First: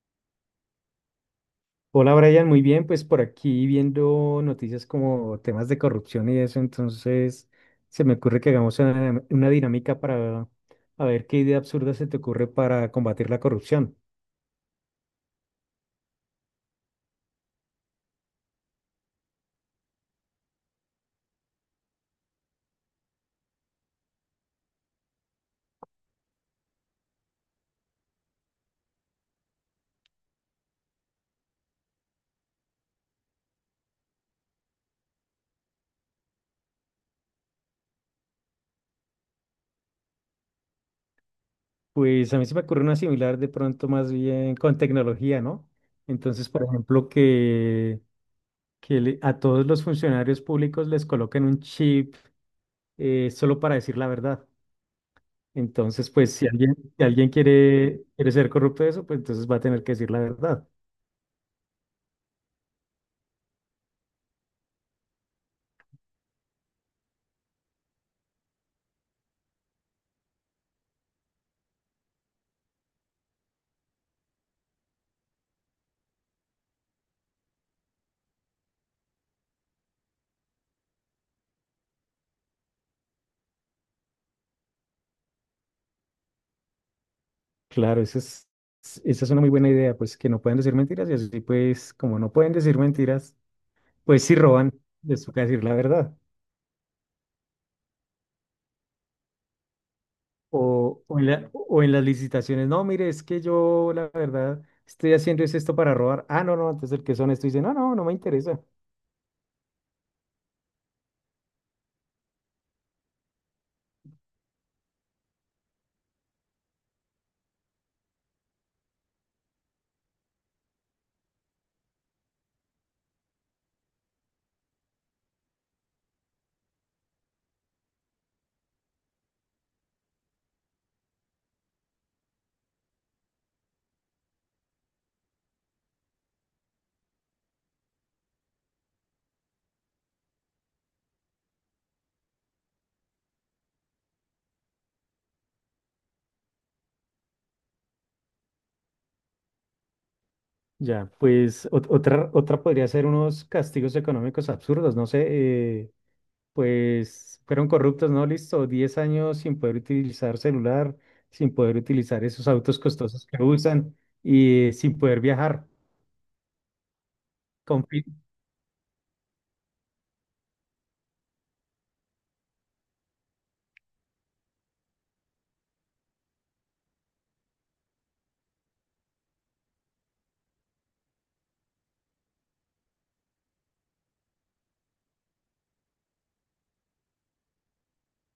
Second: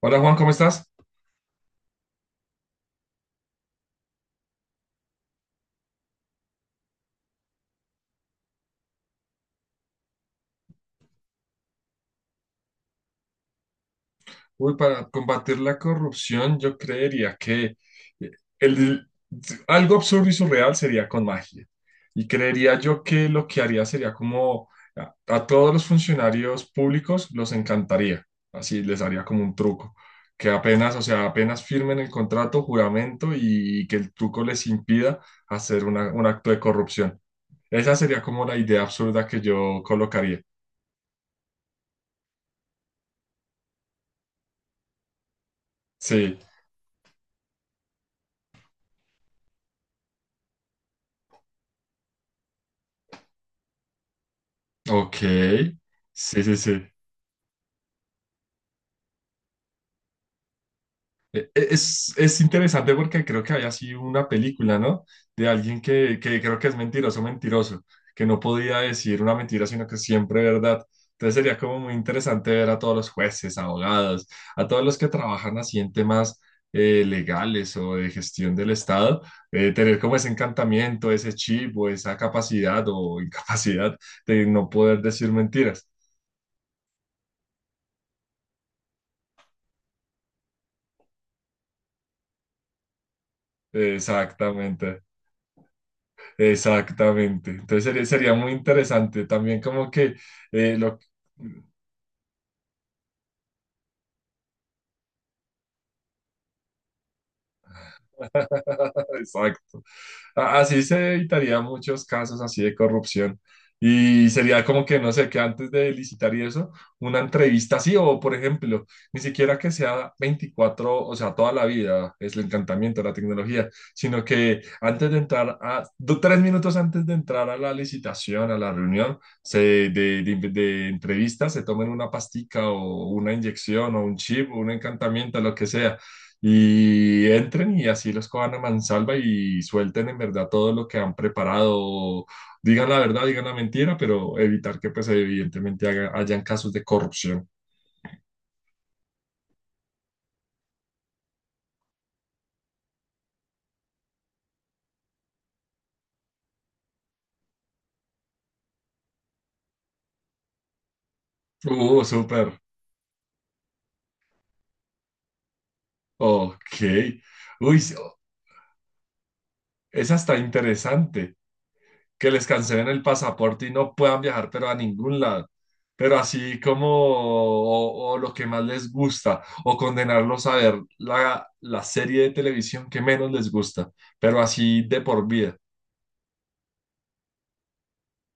Hola Juan, ¿cómo estás? Hola Brian, muy bien, pues por aquí viendo noticias como temas de corrupción y eso. Entonces se me ocurre que hagamos una dinámica para a ver qué idea absurda se te ocurre para combatir la corrupción. Uy, para combatir la corrupción, yo creería que eh, el, algo absurdo y surreal sería con magia. Y creería yo que lo que haría sería como a todos los funcionarios públicos los encantaría. Así les haría como un truco. Que apenas, o sea, apenas firmen el contrato, juramento y, que el truco les impida hacer un acto de corrupción. Esa sería como la idea absurda que yo colocaría. Pues a mí se me ocurre una similar, de pronto más bien con tecnología, ¿no? Sí, Entonces, por ejemplo, a todos los funcionarios públicos les coloquen un chip, solo para decir la verdad. ok. Entonces, pues Sí, si sí, alguien, sí. si alguien quiere ser corrupto de eso, pues entonces va a tener que decir la verdad. Es interesante porque creo que había sido una película, ¿no? De alguien que creo que es mentiroso, mentiroso, que no podía decir una mentira, sino que siempre verdad. Entonces sería como muy interesante ver a todos los jueces, abogados, a todos los que trabajan así en temas legales o de gestión del Estado, tener como ese encantamiento, ese chip o esa capacidad o incapacidad de no poder decir mentiras. Claro, esa es una muy buena idea, pues que no pueden decir mentiras, y así, pues como no pueden decir mentiras, pues si roban, Exactamente. les toca decir la verdad. Exactamente. Entonces sería muy interesante también como que eh, lo... O, o en las licitaciones, no, mire, es que yo la verdad estoy haciendo es esto para robar. Ah, no, no, entonces el que es honesto dice, no, no, no me interesa. Exacto. Así se evitaría muchos casos así de corrupción. Y sería como que, no sé, que antes de licitar y eso, una entrevista así, o por ejemplo, ni siquiera que sea 24 o sea, toda la vida, es el encantamiento de la tecnología, sino que antes de entrar 3 minutos antes de entrar a la licitación, a la reunión se, de entrevista, se tomen una pastica o una inyección o un chip o un encantamiento, lo que sea y entren y así los cojan a mansalva y suelten en verdad todo lo que han preparado. Digan la verdad, digan la mentira, pero evitar que pues evidentemente hayan casos de corrupción. Ya, pues otra podría ser unos castigos económicos absurdos, no sé, pues fueron corruptos, ¿no? Listo, 10 años sin poder utilizar celular, sin poder utilizar esos Súper. autos costosos que usan, y sin poder viajar. Ok. Uy, Con... sí, fi- oh, esa está interesante. Que les cancelen el pasaporte y no puedan viajar, pero a ningún lado. Pero así como o lo que más les gusta, o condenarlos a ver la serie de televisión que menos les gusta, pero así de por vida.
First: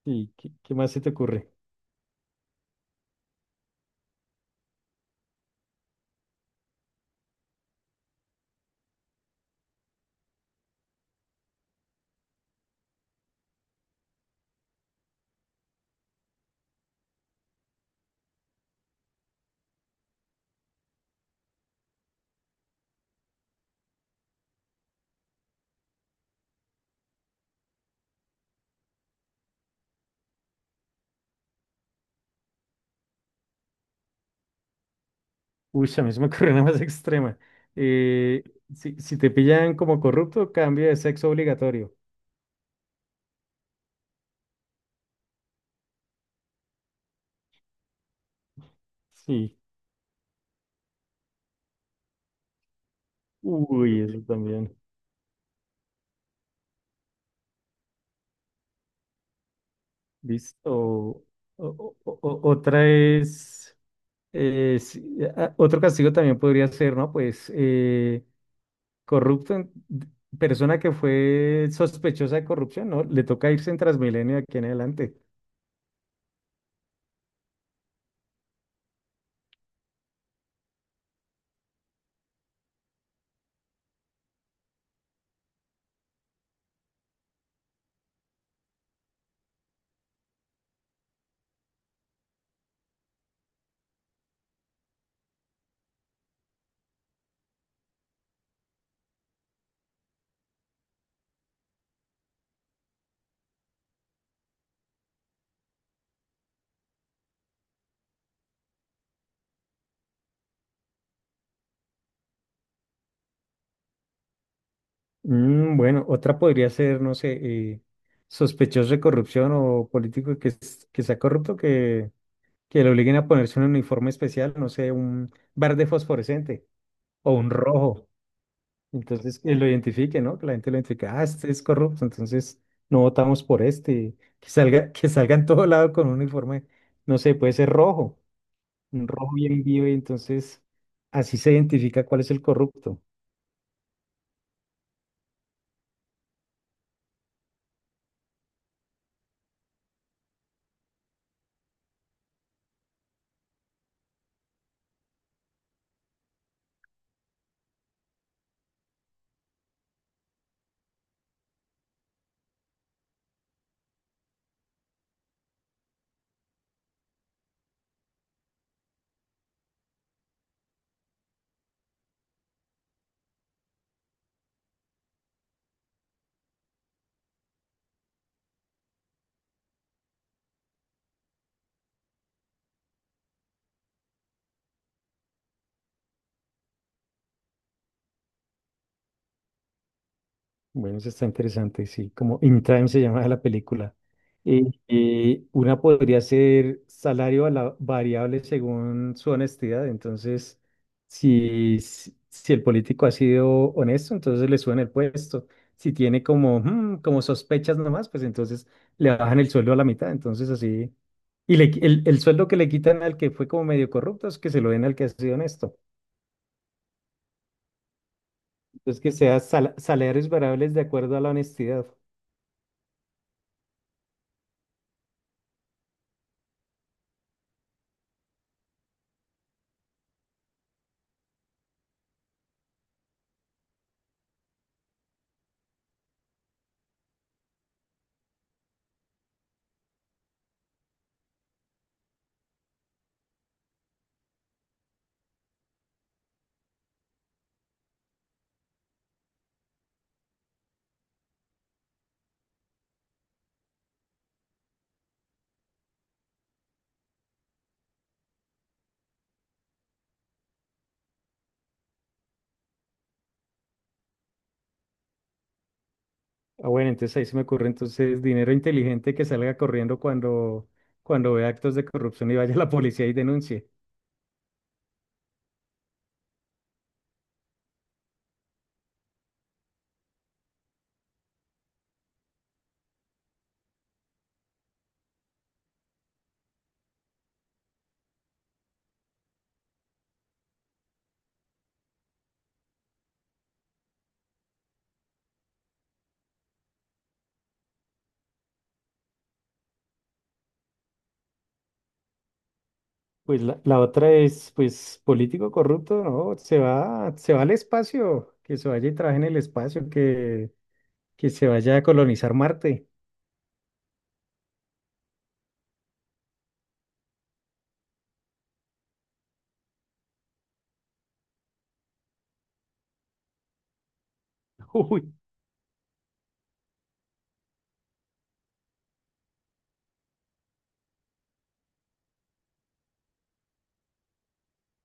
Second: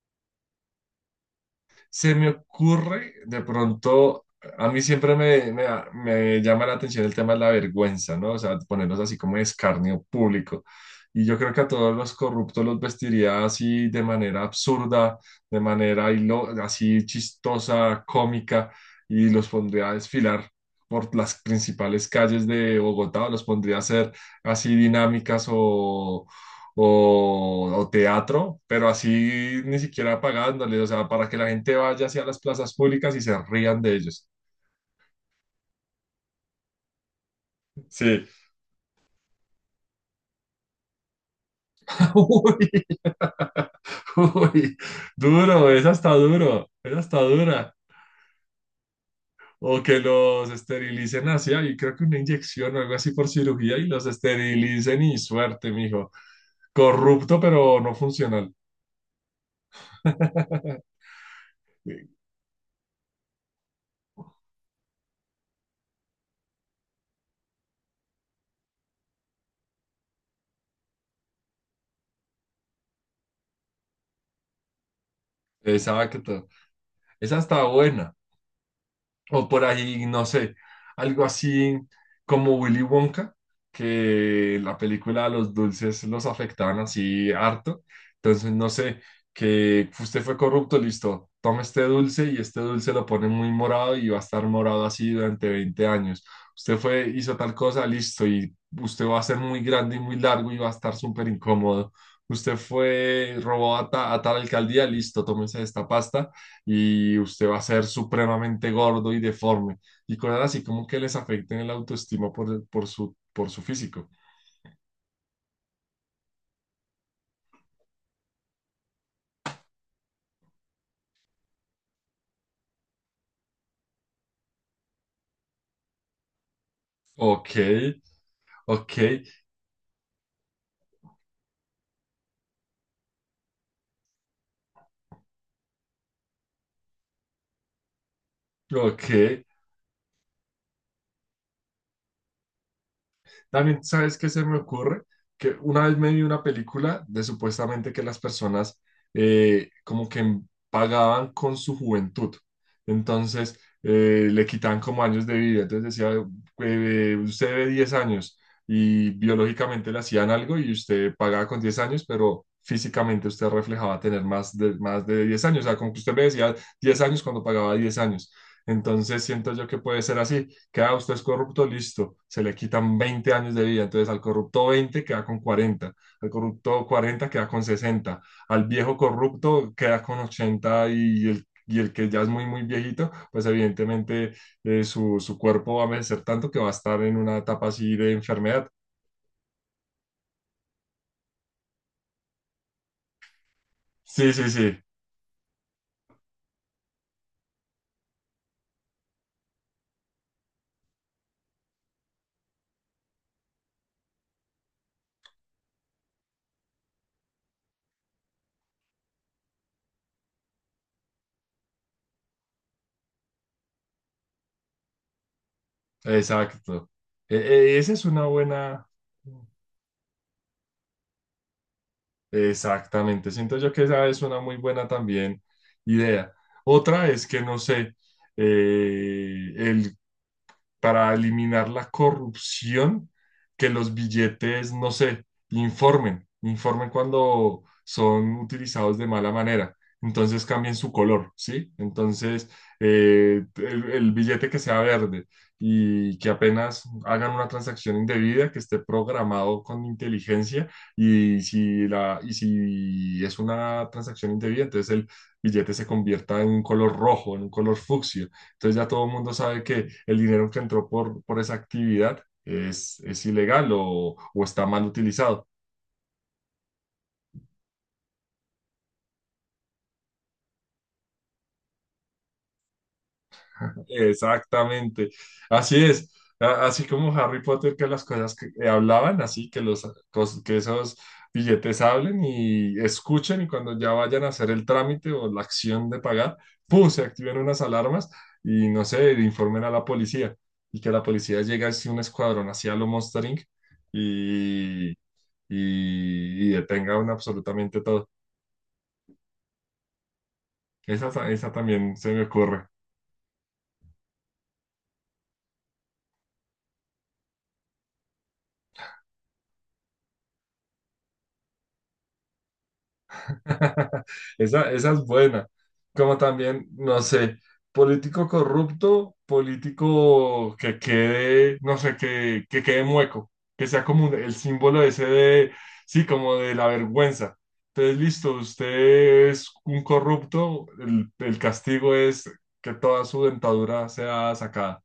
¿Y qué más se te ocurre? Se me ocurre, de pronto, a mí siempre me llama la atención el tema de la vergüenza, ¿no? O sea, ponerlos así como de escarnio público. Y yo creo que a todos los corruptos los vestiría así de manera absurda, de manera así chistosa, cómica, y los pondría a desfilar por las principales calles de Bogotá, o los pondría a hacer así dinámicas o teatro, pero así ni siquiera pagándole, o sea, para que la gente vaya hacia las plazas públicas y se rían de ellos. Uy, a mí se me ocurre una más extrema. Sí. Eh, si te pillan como corrupto, cambio de sexo obligatorio. Uy, uy, duro, esa está dura. Sí. O que los esterilicen así, y creo que una inyección o algo así por cirugía y Uy, los eso también. esterilicen y suerte, mijo. Corrupto, pero no funcional. Listo. Otra es, eh, si- otro castigo también podría ser, ¿no? Pues Corrupto, en- persona que fue sospechosa de corrupción, ¿no? Le toca irse en Transmilenio de aquí en adelante. Exacto. Esa está buena. O por ahí, no sé, algo así como Willy Wonka, que la película de los dulces los afectaban así harto. Entonces, no sé, que usted fue corrupto, listo, toma este dulce y este dulce lo pone muy morado y va a estar morado así durante 20 años. Usted fue, hizo tal cosa, listo, y usted va a ser muy grande y muy largo y va a estar súper incómodo. Usted fue, robó a tal alcaldía, listo, tómese esta pasta y usted va a ser supremamente gordo y deforme y cosas así como que les afecten el autoestima por su físico. Mm, bueno, otra podría ser, no sé, eh, sospechoso de corrupción o político que, que sea corrupto, que le obliguen a ponerse un uniforme especial, no sé, un verde fosforescente o un Ok, rojo. ok, Entonces, que lo identifique, ¿no? Que la gente lo identifique, ah, este es corrupto, entonces no votamos por este. Que salga en todo lado con un uniforme, no sé, puede ser rojo. Un ok. rojo bien vivo, y entonces así se identifica cuál es el corrupto. También, ¿sabes qué se me ocurre? Que una vez me vi una película de supuestamente que las personas como que pagaban con su juventud. Entonces, le quitaban como años de vida. Entonces decía, usted debe 10 años y biológicamente le hacían algo y usted pagaba con 10 años, pero físicamente usted reflejaba tener más de 10 años. O sea, como que usted me decía 10 años cuando pagaba 10 años. Entonces siento yo que puede ser así, queda usted es corrupto, listo, se le quitan 20 años de vida, entonces al corrupto 20 queda con 40 al corrupto 40 queda con 60 al viejo corrupto queda con 80 y el que ya es muy, muy viejito, pues evidentemente su cuerpo va a envejecer tanto que va a estar en una etapa así de enfermedad. Bueno, eso está interesante, sí, como In Time se llama la película. Sí, sí, Eh, sí, una podría ser salario a la variable según su honestidad. Entonces, si el político ha sido honesto, entonces le suben el puesto. Si tiene como, mm, como sospechas nomás, pues entonces le bajan el sueldo a la mitad, entonces así. Y el sueldo que le quitan al que fue como medio corrupto es que se lo den al que ha sido honesto. exacto. Esa es una buena. Entonces, que sea salarios variables de acuerdo a la honestidad. Exactamente, siento yo que esa es una muy buena también idea. Otra es que, no sé, el para eliminar la corrupción, que los billetes, no sé, informen cuando son utilizados de mala manera. Entonces cambien su color, ¿sí? Entonces, el billete que sea verde y que apenas hagan una transacción indebida, que esté programado con inteligencia y si es una transacción indebida, entonces el billete se convierta en un color rojo, en un color fucsia entonces ya todo el mundo sabe que el dinero que entró por esa actividad es ilegal o está mal utilizado. Ah, bueno, entonces ahí se me ocurre entonces dinero inteligente que salga corriendo cuando, cuando vea actos de corrupción y vaya a la policía y denuncie. Exactamente. Así es. Así como Harry Potter, que las cosas que hablaban, así que, que esos billetes hablen y escuchen y cuando ya vayan a hacer el trámite o la acción de pagar, ¡pum! Se activen unas alarmas y no sé, informen a la policía y que la policía llegue así un escuadrón hacia lo Monster Inc. y y detengan absolutamente todo. Esa también se me ocurre. Pues la otra es, pues, político corrupto, ¿no? Se va al espacio, que se vaya y trabaje en el espacio, que se vaya a colonizar Marte. Esa es buena. Como también, no sé, político corrupto, político que quede, no sé, que quede mueco, que sea como el símbolo Uy, ese de, sí, como de la vergüenza. Entonces, listo, usted es un corrupto, el castigo es que toda su dentadura sea sacada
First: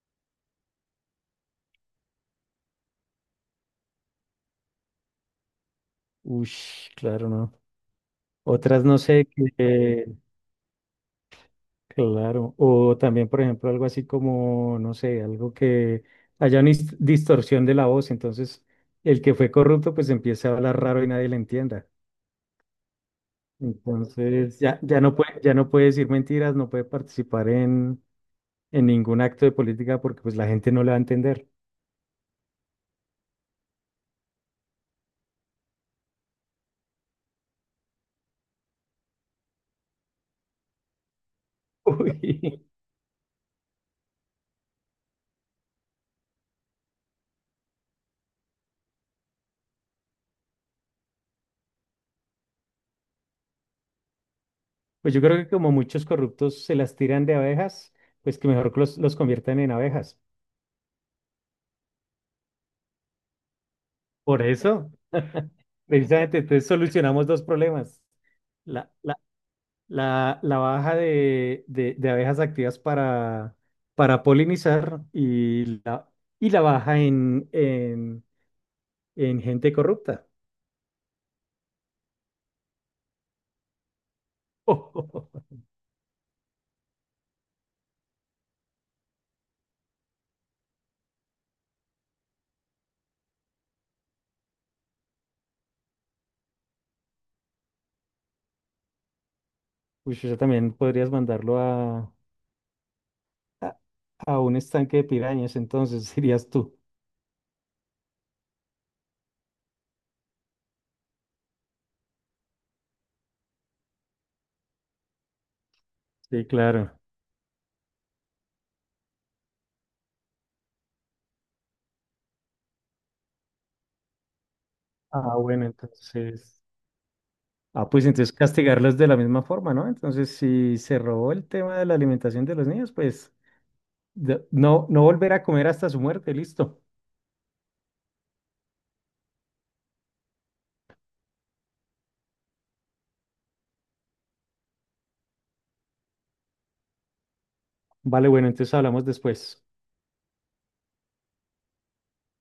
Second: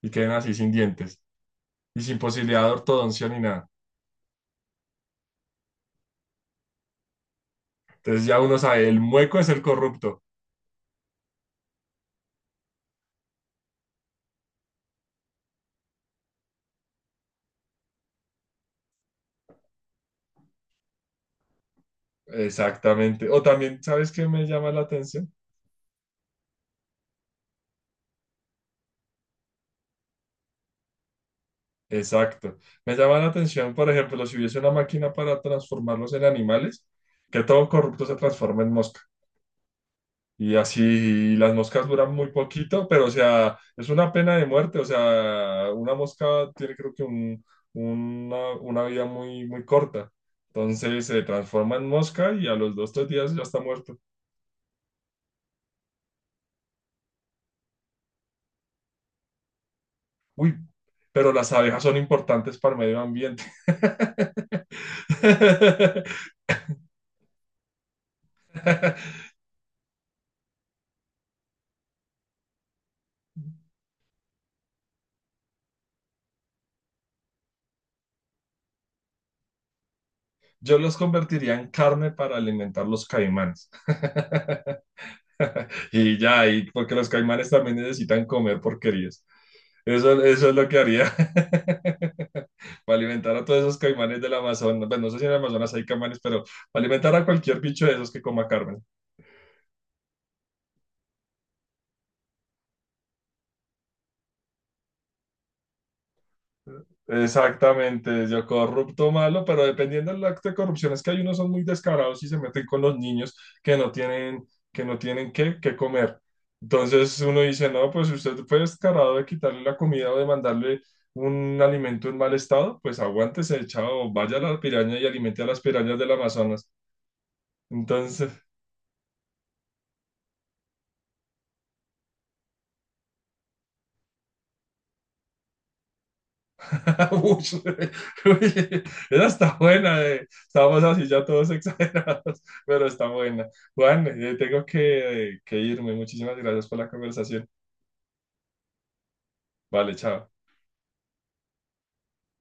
y queden así sin dientes y sin posibilidad de ortodoncia ni nada. ush, claro, ¿no? Entonces ya uno Otras sabe, no el sé, mueco es el que corrupto. claro, o también, por ejemplo, algo así como, no sé, algo que haya una distorsión de la voz, entonces el que fue corrupto pues empieza a hablar raro y nadie le entienda. Exactamente. O también, ¿sabes qué me Entonces llama la atención? Ya no puede decir mentiras, no puede participar en ningún acto de política porque pues la gente no le va a entender. Exacto. Me llama la atención, por ejemplo, si hubiese una máquina para transformarlos en animales, que todo corrupto se transforma en mosca. Y así las moscas duran muy Uy, poquito, pero o sea, es una pena de muerte. O sea, una mosca tiene creo que una vida muy, muy corta. Entonces se transforma en mosca y a los 2, 3 días ya está muerta. pues yo creo que como muchos corruptos se las tiran de abejas, pues que mejor que los conviertan en abejas. Uy, pero las abejas son importantes para el medio ambiente. Por eso, precisamente, entonces solucionamos 2 problemas. La baja de, de abejas activas para polinizar, y y la baja en, en gente corrupta. Yo los convertiría en carne para alimentar los caimanes. Uy, Y ya, y porque los caimanes también necesitan comer porquerías. Eso es lo que haría para alimentar a todos esos caimanes del Amazonas. Bueno, no sé si en el Amazonas hay caimanes, pero para alimentar a cualquier bicho de esos que coma carne. eso también podrías mandarlo a, a un estanque de pirañas, entonces dirías tú. Exactamente, yo corrupto malo, pero dependiendo del acto de corrupción, es que hay unos son muy descarados y se meten con los niños que no tienen qué comer. Sí, claro. Entonces uno dice, no, pues si usted fue descarado de quitarle la comida o de mandarle un alimento en mal estado, pues aguántese, chao, vaya a la piraña y Ah, alimente a las bueno, pirañas del entonces. Amazonas. Ah, pues Entonces, entonces castigarlos de la misma forma, ¿no? Entonces, si se robó el tema de la alimentación de los niños, pues no, no volver a comer hasta su muerte, listo. Uy, uy, esa está buena. Estamos así ya todos exagerados, pero está buena. Juan, tengo que irme. Muchísimas gracias por la conversación. Vale, bueno, entonces hablamos después. Vale, chao.